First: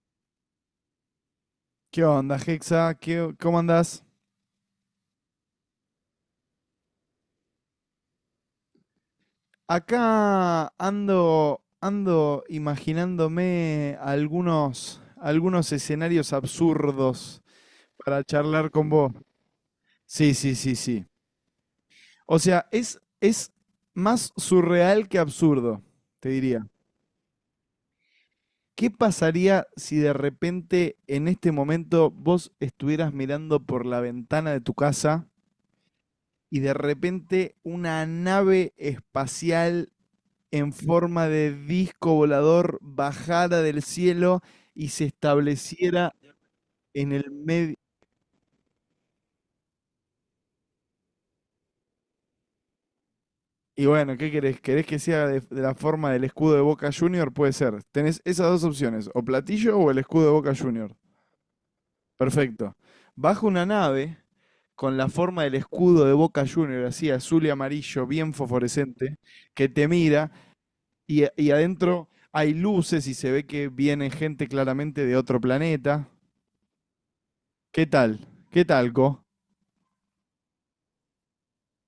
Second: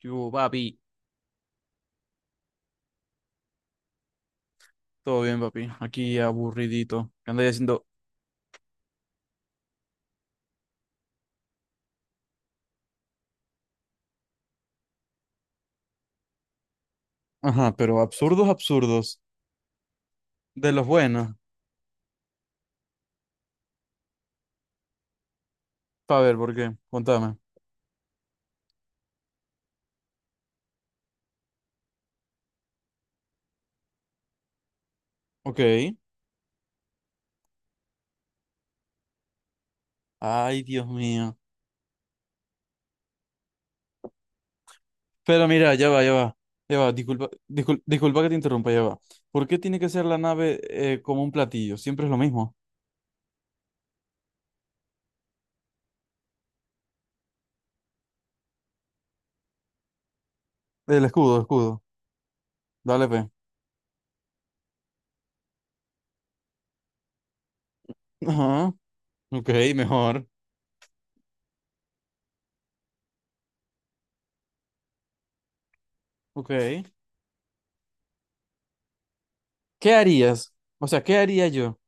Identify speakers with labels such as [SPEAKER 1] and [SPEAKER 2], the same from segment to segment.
[SPEAKER 1] ¡Qué Yo, papi,
[SPEAKER 2] ¿Qué onda, Hexa? ¿Qué, cómo andás?
[SPEAKER 1] todo bien, papi. Aquí aburridito. ¿Qué andáis haciendo?
[SPEAKER 2] Acá ando, ando imaginándome algunos escenarios absurdos
[SPEAKER 1] Ajá, pero
[SPEAKER 2] para
[SPEAKER 1] absurdos,
[SPEAKER 2] charlar con vos.
[SPEAKER 1] absurdos.
[SPEAKER 2] Sí, sí,
[SPEAKER 1] De
[SPEAKER 2] sí,
[SPEAKER 1] los
[SPEAKER 2] sí.
[SPEAKER 1] buenos.
[SPEAKER 2] O sea, es más surreal que absurdo,
[SPEAKER 1] Pa'
[SPEAKER 2] te
[SPEAKER 1] ver, ¿por
[SPEAKER 2] diría.
[SPEAKER 1] qué? Contame.
[SPEAKER 2] ¿Qué pasaría si de repente en este momento vos estuvieras mirando por la ventana de tu casa
[SPEAKER 1] Ok.
[SPEAKER 2] y de repente una nave espacial
[SPEAKER 1] Ay,
[SPEAKER 2] en
[SPEAKER 1] Dios
[SPEAKER 2] forma
[SPEAKER 1] mío.
[SPEAKER 2] de disco volador bajara del cielo y se
[SPEAKER 1] Pero mira, ya va, ya
[SPEAKER 2] estableciera
[SPEAKER 1] va. Ya va,
[SPEAKER 2] en
[SPEAKER 1] disculpa,
[SPEAKER 2] el medio?
[SPEAKER 1] disculpa que te interrumpa, ya va. ¿Por qué tiene que ser la nave como un platillo? Siempre es lo mismo.
[SPEAKER 2] Y bueno, ¿qué querés? ¿Querés que sea de la forma del escudo de Boca Junior? Puede ser. Tenés esas dos opciones, o platillo o el escudo de Boca Junior.
[SPEAKER 1] El escudo, el escudo.
[SPEAKER 2] Perfecto.
[SPEAKER 1] Dale, pe.
[SPEAKER 2] Baja una nave con la forma del escudo de Boca Junior, así azul y amarillo, bien
[SPEAKER 1] Ajá,
[SPEAKER 2] fosforescente,
[SPEAKER 1] ok,
[SPEAKER 2] que te
[SPEAKER 1] mejor.
[SPEAKER 2] mira y adentro hay luces y se ve que viene gente claramente de otro planeta.
[SPEAKER 1] Ok.
[SPEAKER 2] ¿Qué tal? ¿Qué tal, Co?
[SPEAKER 1] ¿Qué harías? O sea, ¿qué haría yo?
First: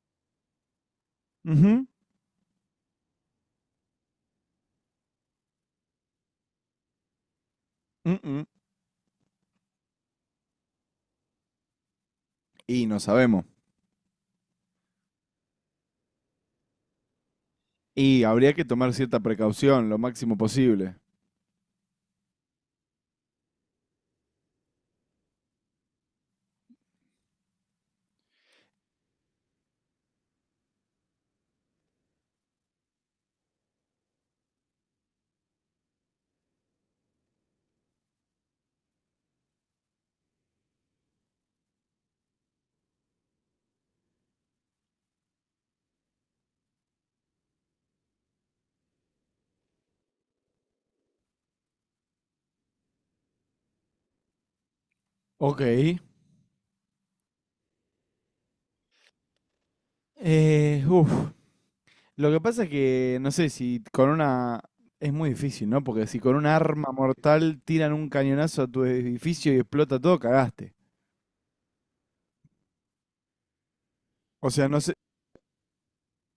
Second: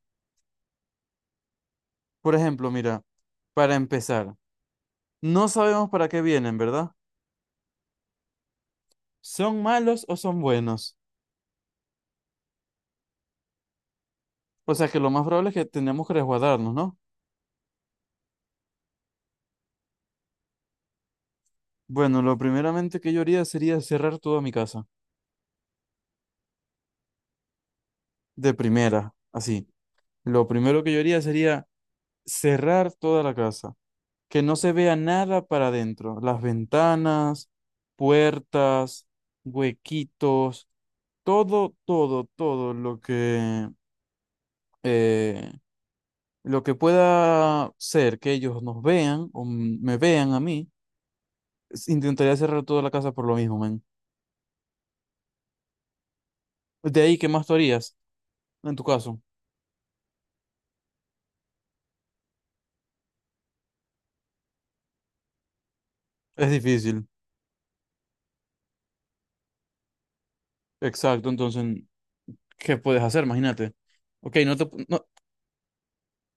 [SPEAKER 2] Ujú.
[SPEAKER 1] Por ejemplo, mira, para empezar, no sabemos para qué vienen, ¿verdad?
[SPEAKER 2] Mm-mm.
[SPEAKER 1] ¿Son malos o son buenos?
[SPEAKER 2] Y no sabemos.
[SPEAKER 1] O sea que lo más probable es que tenemos que resguardarnos, ¿no?
[SPEAKER 2] Y habría que tomar cierta precaución, lo máximo posible.
[SPEAKER 1] Bueno, lo primeramente que yo haría sería cerrar toda mi casa. De primera, así. Lo primero que yo haría sería cerrar toda la casa. Que no se vea nada para adentro. Las ventanas, puertas, huequitos, todo eh, lo que pueda ser que ellos nos vean o me vean a mí. Intentaría cerrar toda la casa por lo mismo, man.
[SPEAKER 2] Ok.
[SPEAKER 1] De ahí, ¿qué más tú harías? En tu caso,
[SPEAKER 2] Uf. Lo que pasa es que, no sé, si con una... Es muy difícil, ¿no? Porque si con un
[SPEAKER 1] es
[SPEAKER 2] arma
[SPEAKER 1] difícil.
[SPEAKER 2] mortal tiran un cañonazo a tu edificio y explota todo, cagaste.
[SPEAKER 1] Exacto, entonces, ¿qué puedes hacer? Imagínate. Ok,
[SPEAKER 2] O
[SPEAKER 1] no te...
[SPEAKER 2] sea, no sé,
[SPEAKER 1] No,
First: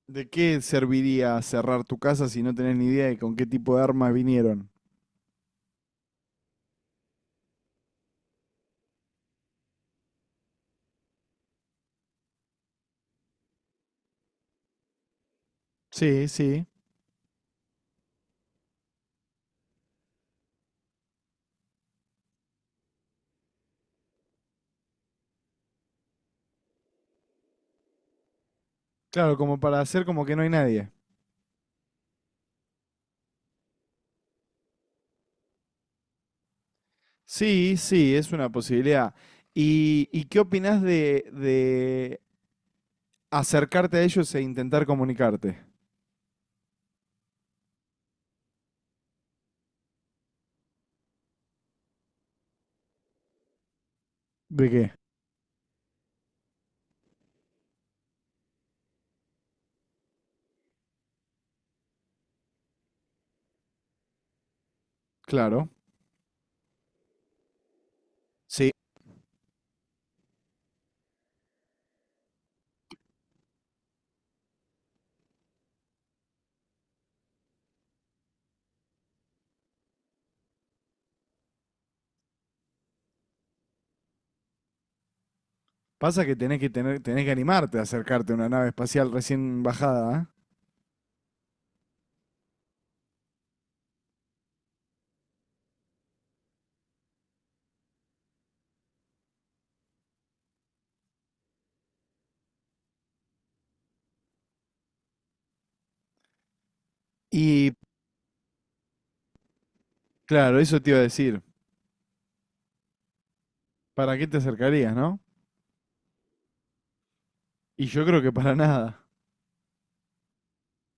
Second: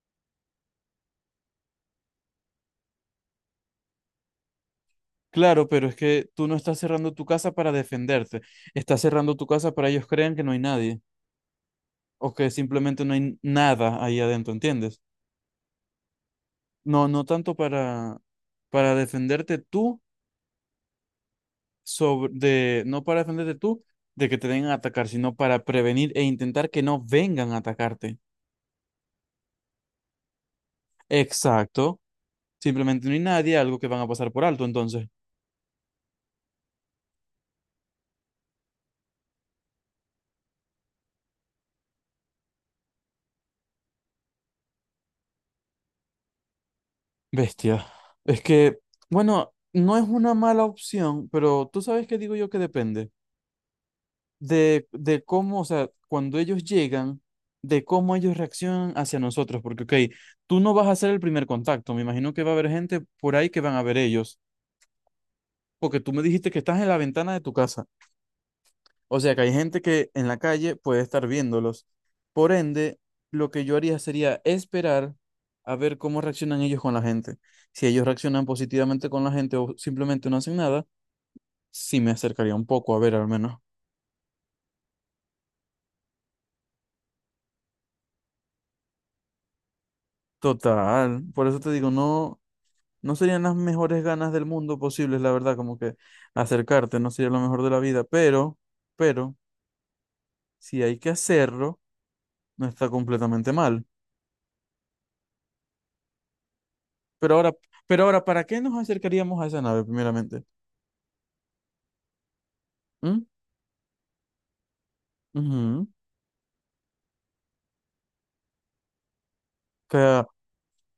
[SPEAKER 2] ¿de qué serviría cerrar tu casa si no tenés ni idea de con qué tipo de armas vinieron?
[SPEAKER 1] claro, pero es que tú no estás cerrando tu casa para defenderte. Estás cerrando tu casa para ellos crean que no hay nadie. O que simplemente no hay nada ahí adentro, ¿entiendes?
[SPEAKER 2] Sí, sí.
[SPEAKER 1] No, no tanto para defenderte tú sobre... De, no para defenderte tú de que te vengan a atacar, sino para prevenir e intentar que no vengan a atacarte.
[SPEAKER 2] Claro, como para hacer como que no hay nadie.
[SPEAKER 1] Exacto. Simplemente no hay nadie, algo que van a pasar por alto, entonces.
[SPEAKER 2] Sí, sí, es una posibilidad. Y qué opinás de acercarte a ellos e intentar comunicarte?
[SPEAKER 1] Bestia. Es que, bueno, no es una mala opción, pero tú sabes que digo yo que depende
[SPEAKER 2] ¿De
[SPEAKER 1] de,
[SPEAKER 2] qué?
[SPEAKER 1] de cómo, o sea, cuando ellos llegan, de cómo ellos reaccionan hacia nosotros, porque, ok, tú no vas a hacer el primer contacto, me imagino que va a haber gente por ahí que van a ver ellos,
[SPEAKER 2] Claro.
[SPEAKER 1] porque tú me dijiste que estás en la ventana de tu casa.
[SPEAKER 2] Sí.
[SPEAKER 1] O sea que hay gente que en la calle puede estar viéndolos. Por ende, lo que yo haría sería esperar a ver cómo reaccionan ellos con la gente. Si ellos reaccionan positivamente con la gente o simplemente no hacen nada, sí me acercaría un poco a ver al menos.
[SPEAKER 2] Pasa que tenés que tener, tenés que animarte a acercarte a una nave espacial recién bajada, ¿eh?
[SPEAKER 1] Total, por eso te digo, no, no serían las mejores ganas del mundo posibles, la verdad, como que acercarte no sería lo mejor de la vida, pero, si hay que hacerlo, no está completamente mal. Pero ahora,
[SPEAKER 2] Y
[SPEAKER 1] pero ahora, ¿para qué nos acercaríamos a esa nave primeramente?
[SPEAKER 2] claro, eso te iba a decir.
[SPEAKER 1] ¿Mm?
[SPEAKER 2] ¿Para qué te acercarías, no?
[SPEAKER 1] Ujú.
[SPEAKER 2] Y yo creo que para nada.
[SPEAKER 1] O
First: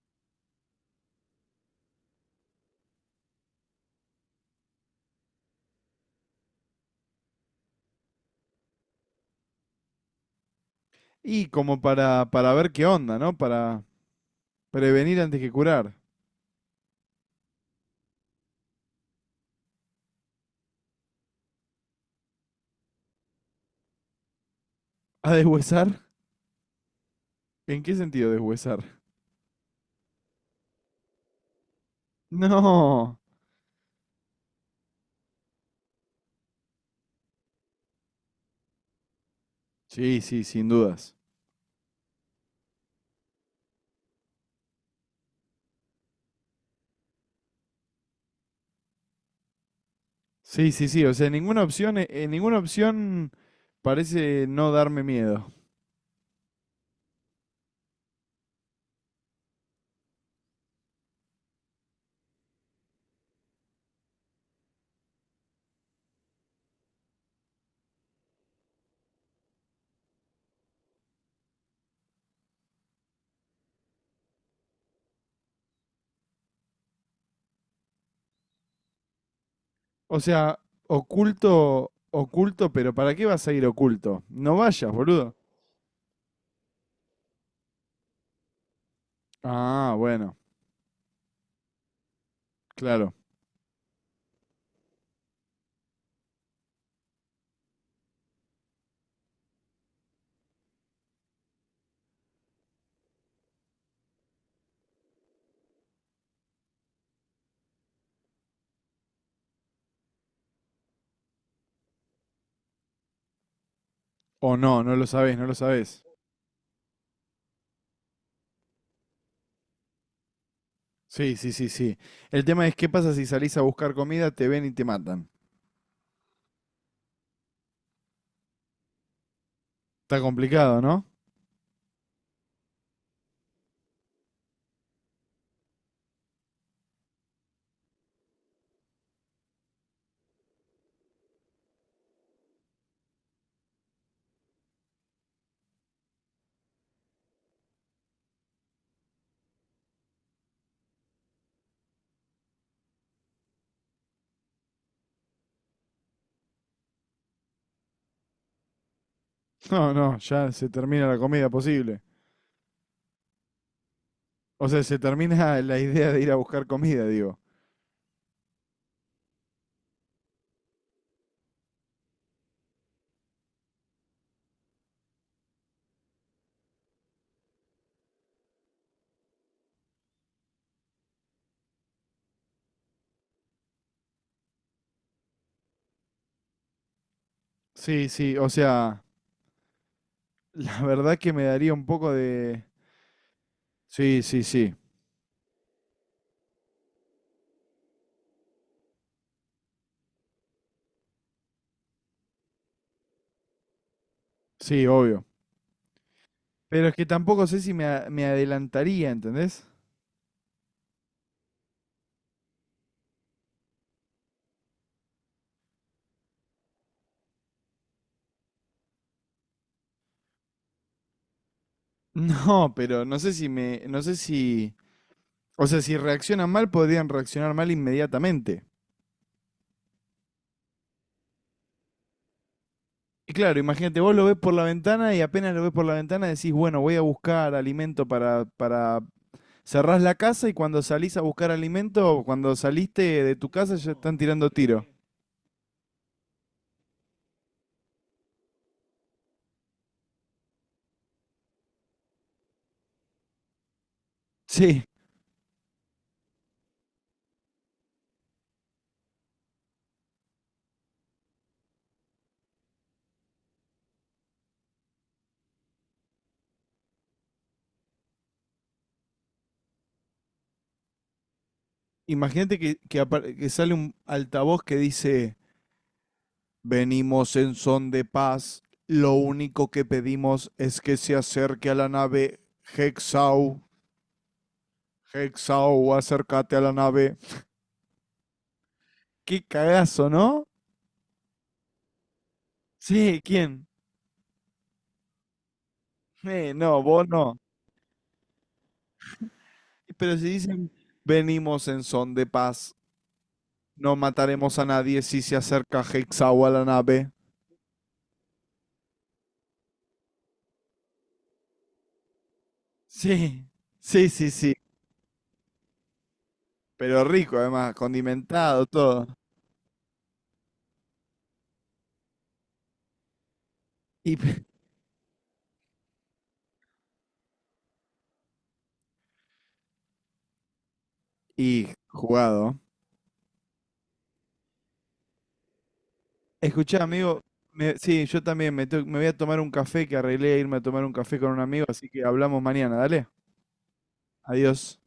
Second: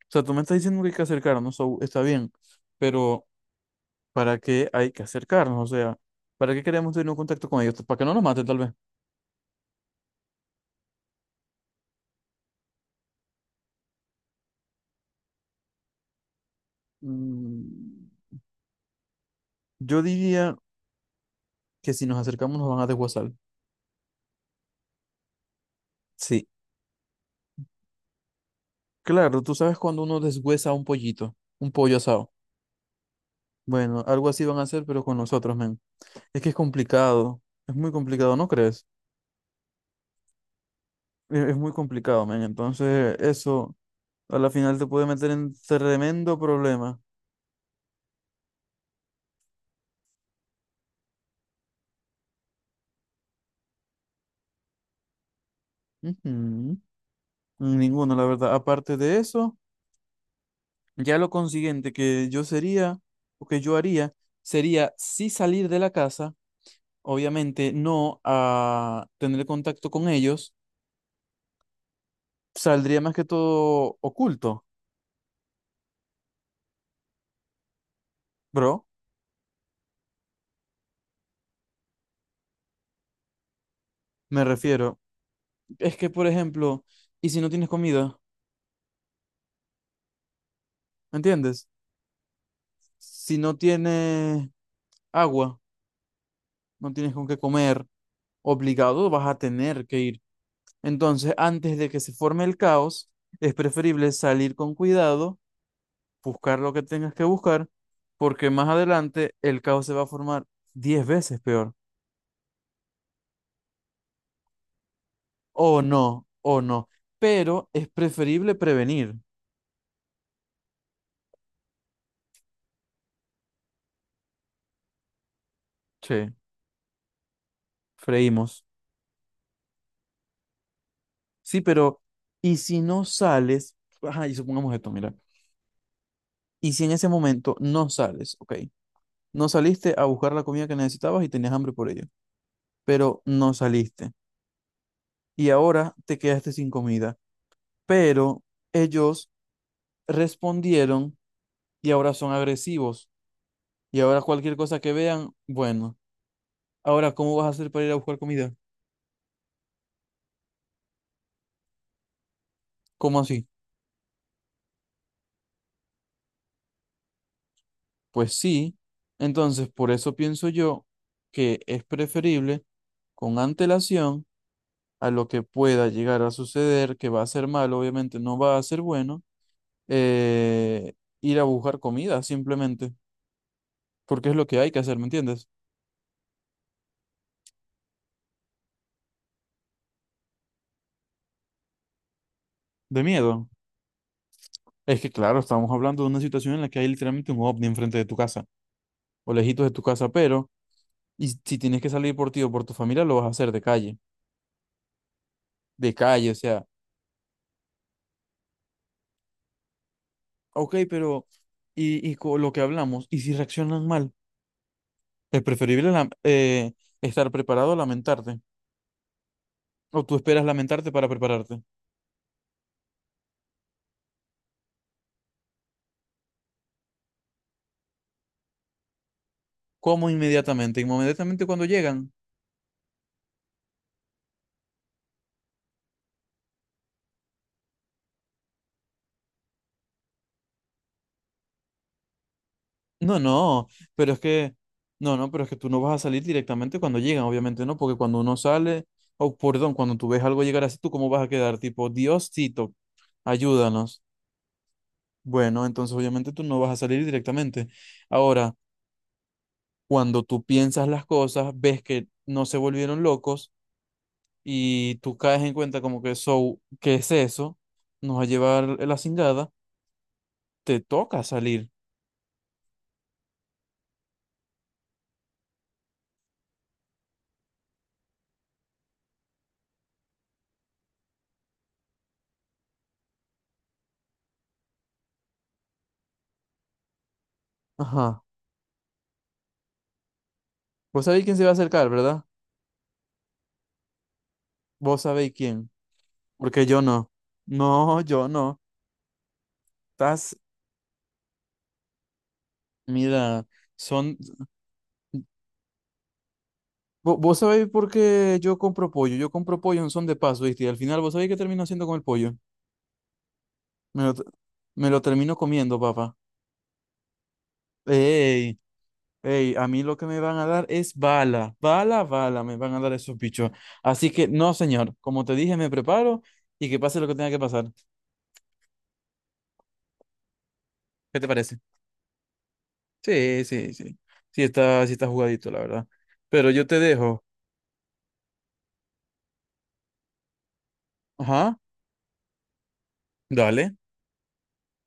[SPEAKER 1] sea, tú me estás diciendo que hay que acercarnos, so, está bien, pero ¿para qué hay que acercarnos? O sea, ¿para qué queremos tener un contacto con ellos? Pues, para que no nos maten, tal vez.
[SPEAKER 2] Y como para ver qué onda, ¿no? Para prevenir antes que curar.
[SPEAKER 1] Mm, yo diría que si nos acercamos nos van a deshuesar.
[SPEAKER 2] ¿A deshuesar?
[SPEAKER 1] Sí,
[SPEAKER 2] ¿En qué sentido deshuesar?
[SPEAKER 1] claro, tú sabes cuando uno deshuesa un pollito, un pollo asado.
[SPEAKER 2] No.
[SPEAKER 1] Bueno, algo así van a hacer, pero con nosotros, men. Es que es complicado, es muy complicado, ¿no crees?
[SPEAKER 2] Sí, sí, sin dudas.
[SPEAKER 1] Es muy complicado, men. Entonces, eso a la final te puede meter en tremendo problema.
[SPEAKER 2] Sí, sí, sí. O sea, ninguna opción parece no darme miedo.
[SPEAKER 1] Ujú. Ninguno, la verdad. Aparte de eso, ya lo consiguiente que yo sería o que yo haría sería sí salir de la casa, obviamente no a tener contacto con ellos, saldría más que todo oculto, bro.
[SPEAKER 2] O sea, oculto, oculto, pero ¿para qué vas a ir oculto?
[SPEAKER 1] Me
[SPEAKER 2] No vayas,
[SPEAKER 1] refiero.
[SPEAKER 2] boludo.
[SPEAKER 1] Es que, por ejemplo, ¿y si no tienes comida?
[SPEAKER 2] Ah, bueno,
[SPEAKER 1] ¿Entiendes?
[SPEAKER 2] claro.
[SPEAKER 1] Si no tienes agua, no tienes con qué comer, obligado vas a tener que ir. Entonces, antes de que se forme el caos, es preferible salir con cuidado, buscar lo que tengas que buscar, porque más adelante el caos se va a formar 10 veces peor.
[SPEAKER 2] O no, no lo sabés, no lo
[SPEAKER 1] O
[SPEAKER 2] sabés.
[SPEAKER 1] no, o no. Pero es preferible prevenir.
[SPEAKER 2] Sí, sí, sí, sí. El tema es qué pasa si salís a buscar comida, te ven y te matan.
[SPEAKER 1] Che, freímos.
[SPEAKER 2] Está complicado, ¿no?
[SPEAKER 1] Sí, pero ¿y si no sales? Ajá, y supongamos esto, mira. ¿Y si en ese momento no sales? Ok. No saliste a buscar la comida que necesitabas y tenías hambre por ello, pero no saliste. Y ahora te quedaste sin comida. Pero ellos respondieron y ahora son agresivos. Y ahora cualquier cosa que vean, bueno, ahora ¿cómo vas a hacer para ir a buscar comida?
[SPEAKER 2] No, no, ya se termina la comida posible.
[SPEAKER 1] ¿Cómo así?
[SPEAKER 2] O sea, se termina la idea de ir a buscar comida, digo.
[SPEAKER 1] Pues sí, entonces por eso pienso yo que es preferible con antelación a lo que pueda llegar a suceder, que va a ser malo, obviamente no va a ser bueno, eh, ir a buscar comida simplemente, porque es lo que hay que hacer, ¿me entiendes?
[SPEAKER 2] Sí, sí, o sea, la verdad que me daría un poco de,
[SPEAKER 1] De miedo.
[SPEAKER 2] Sí, sí, sí.
[SPEAKER 1] Es que claro, estamos hablando de una situación en la que hay literalmente un ovni enfrente de tu casa, o lejitos de tu casa, pero... Y si tienes que salir por ti o por tu familia, lo vas a hacer
[SPEAKER 2] Sí, obvio.
[SPEAKER 1] de calle, o sea,
[SPEAKER 2] Pero es que tampoco sé si me, a- me adelantaría, ¿entendés?
[SPEAKER 1] ok, pero, y con lo que hablamos, y si reaccionan mal, es preferible estar preparado a lamentarte, o tú esperas lamentarte para prepararte.
[SPEAKER 2] No, pero no sé si me, no sé si, o sea, si reaccionan mal, podrían reaccionar mal inmediatamente.
[SPEAKER 1] ¿Cómo inmediatamente? Inmediatamente cuando llegan.
[SPEAKER 2] Y claro, imagínate, vos lo ves por la ventana y apenas lo ves por la ventana decís, bueno, voy a buscar alimento cerrás la casa y cuando salís a buscar alimento, cuando saliste
[SPEAKER 1] No,
[SPEAKER 2] de tu
[SPEAKER 1] no,
[SPEAKER 2] casa ya
[SPEAKER 1] pero
[SPEAKER 2] están
[SPEAKER 1] es
[SPEAKER 2] tirando
[SPEAKER 1] que,
[SPEAKER 2] tiro.
[SPEAKER 1] no, no, pero es que tú no vas a salir directamente cuando llegan, obviamente no, porque cuando uno sale, o perdón, cuando tú ves algo llegar así, ¿tú cómo vas a quedar? Tipo, Diosito, ayúdanos.
[SPEAKER 2] Sí.
[SPEAKER 1] Bueno, entonces obviamente tú no vas a salir directamente. Ahora, cuando tú piensas las cosas, ves que no se volvieron locos y tú caes en cuenta como que eso, ¿qué es eso? Nos va a llevar la cingada, te toca salir.
[SPEAKER 2] Imagínate que que sale un altavoz que dice, venimos en son de paz. Lo único que pedimos es que se acerque a la nave Hexau. Hexau, acércate a la nave.
[SPEAKER 1] Ajá.
[SPEAKER 2] Qué cagazo, ¿no?
[SPEAKER 1] Vos sabéis quién se va a acercar, ¿verdad?
[SPEAKER 2] Sí, ¿quién?
[SPEAKER 1] Vos sabéis quién. Porque yo
[SPEAKER 2] No, vos
[SPEAKER 1] no.
[SPEAKER 2] no.
[SPEAKER 1] No, yo no.
[SPEAKER 2] Pero si
[SPEAKER 1] Estás,
[SPEAKER 2] dicen, venimos en son de paz.
[SPEAKER 1] mira,
[SPEAKER 2] No
[SPEAKER 1] son...
[SPEAKER 2] mataremos a nadie si se acerca Hexau a la nave.
[SPEAKER 1] Vos sabéis por qué yo compro pollo. Yo compro pollo en son de paso, ¿viste? Y al final, ¿vos sabéis qué termino haciendo con el pollo?
[SPEAKER 2] Sí,
[SPEAKER 1] Me
[SPEAKER 2] sí,
[SPEAKER 1] lo,
[SPEAKER 2] sí, sí.
[SPEAKER 1] me lo termino comiendo, papá.
[SPEAKER 2] Pero rico, además,
[SPEAKER 1] Ey,
[SPEAKER 2] condimentado, todo.
[SPEAKER 1] ey, a mí lo que me van a dar es bala, bala, bala, me van a dar esos bichos. Así
[SPEAKER 2] Y,
[SPEAKER 1] que no, señor, como te dije, me preparo y que pase lo que tenga que pasar. ¿Qué te parece?
[SPEAKER 2] y jugado.
[SPEAKER 1] Sí, sí, sí. Sí está jugadito, la verdad. Pero yo te
[SPEAKER 2] Escuchá, amigo,
[SPEAKER 1] dejo.
[SPEAKER 2] sí, yo también me voy a tomar un café que arreglé irme a tomar un café con un
[SPEAKER 1] Ajá,
[SPEAKER 2] amigo, así que hablamos mañana, dale.
[SPEAKER 1] dale.
[SPEAKER 2] Adiós.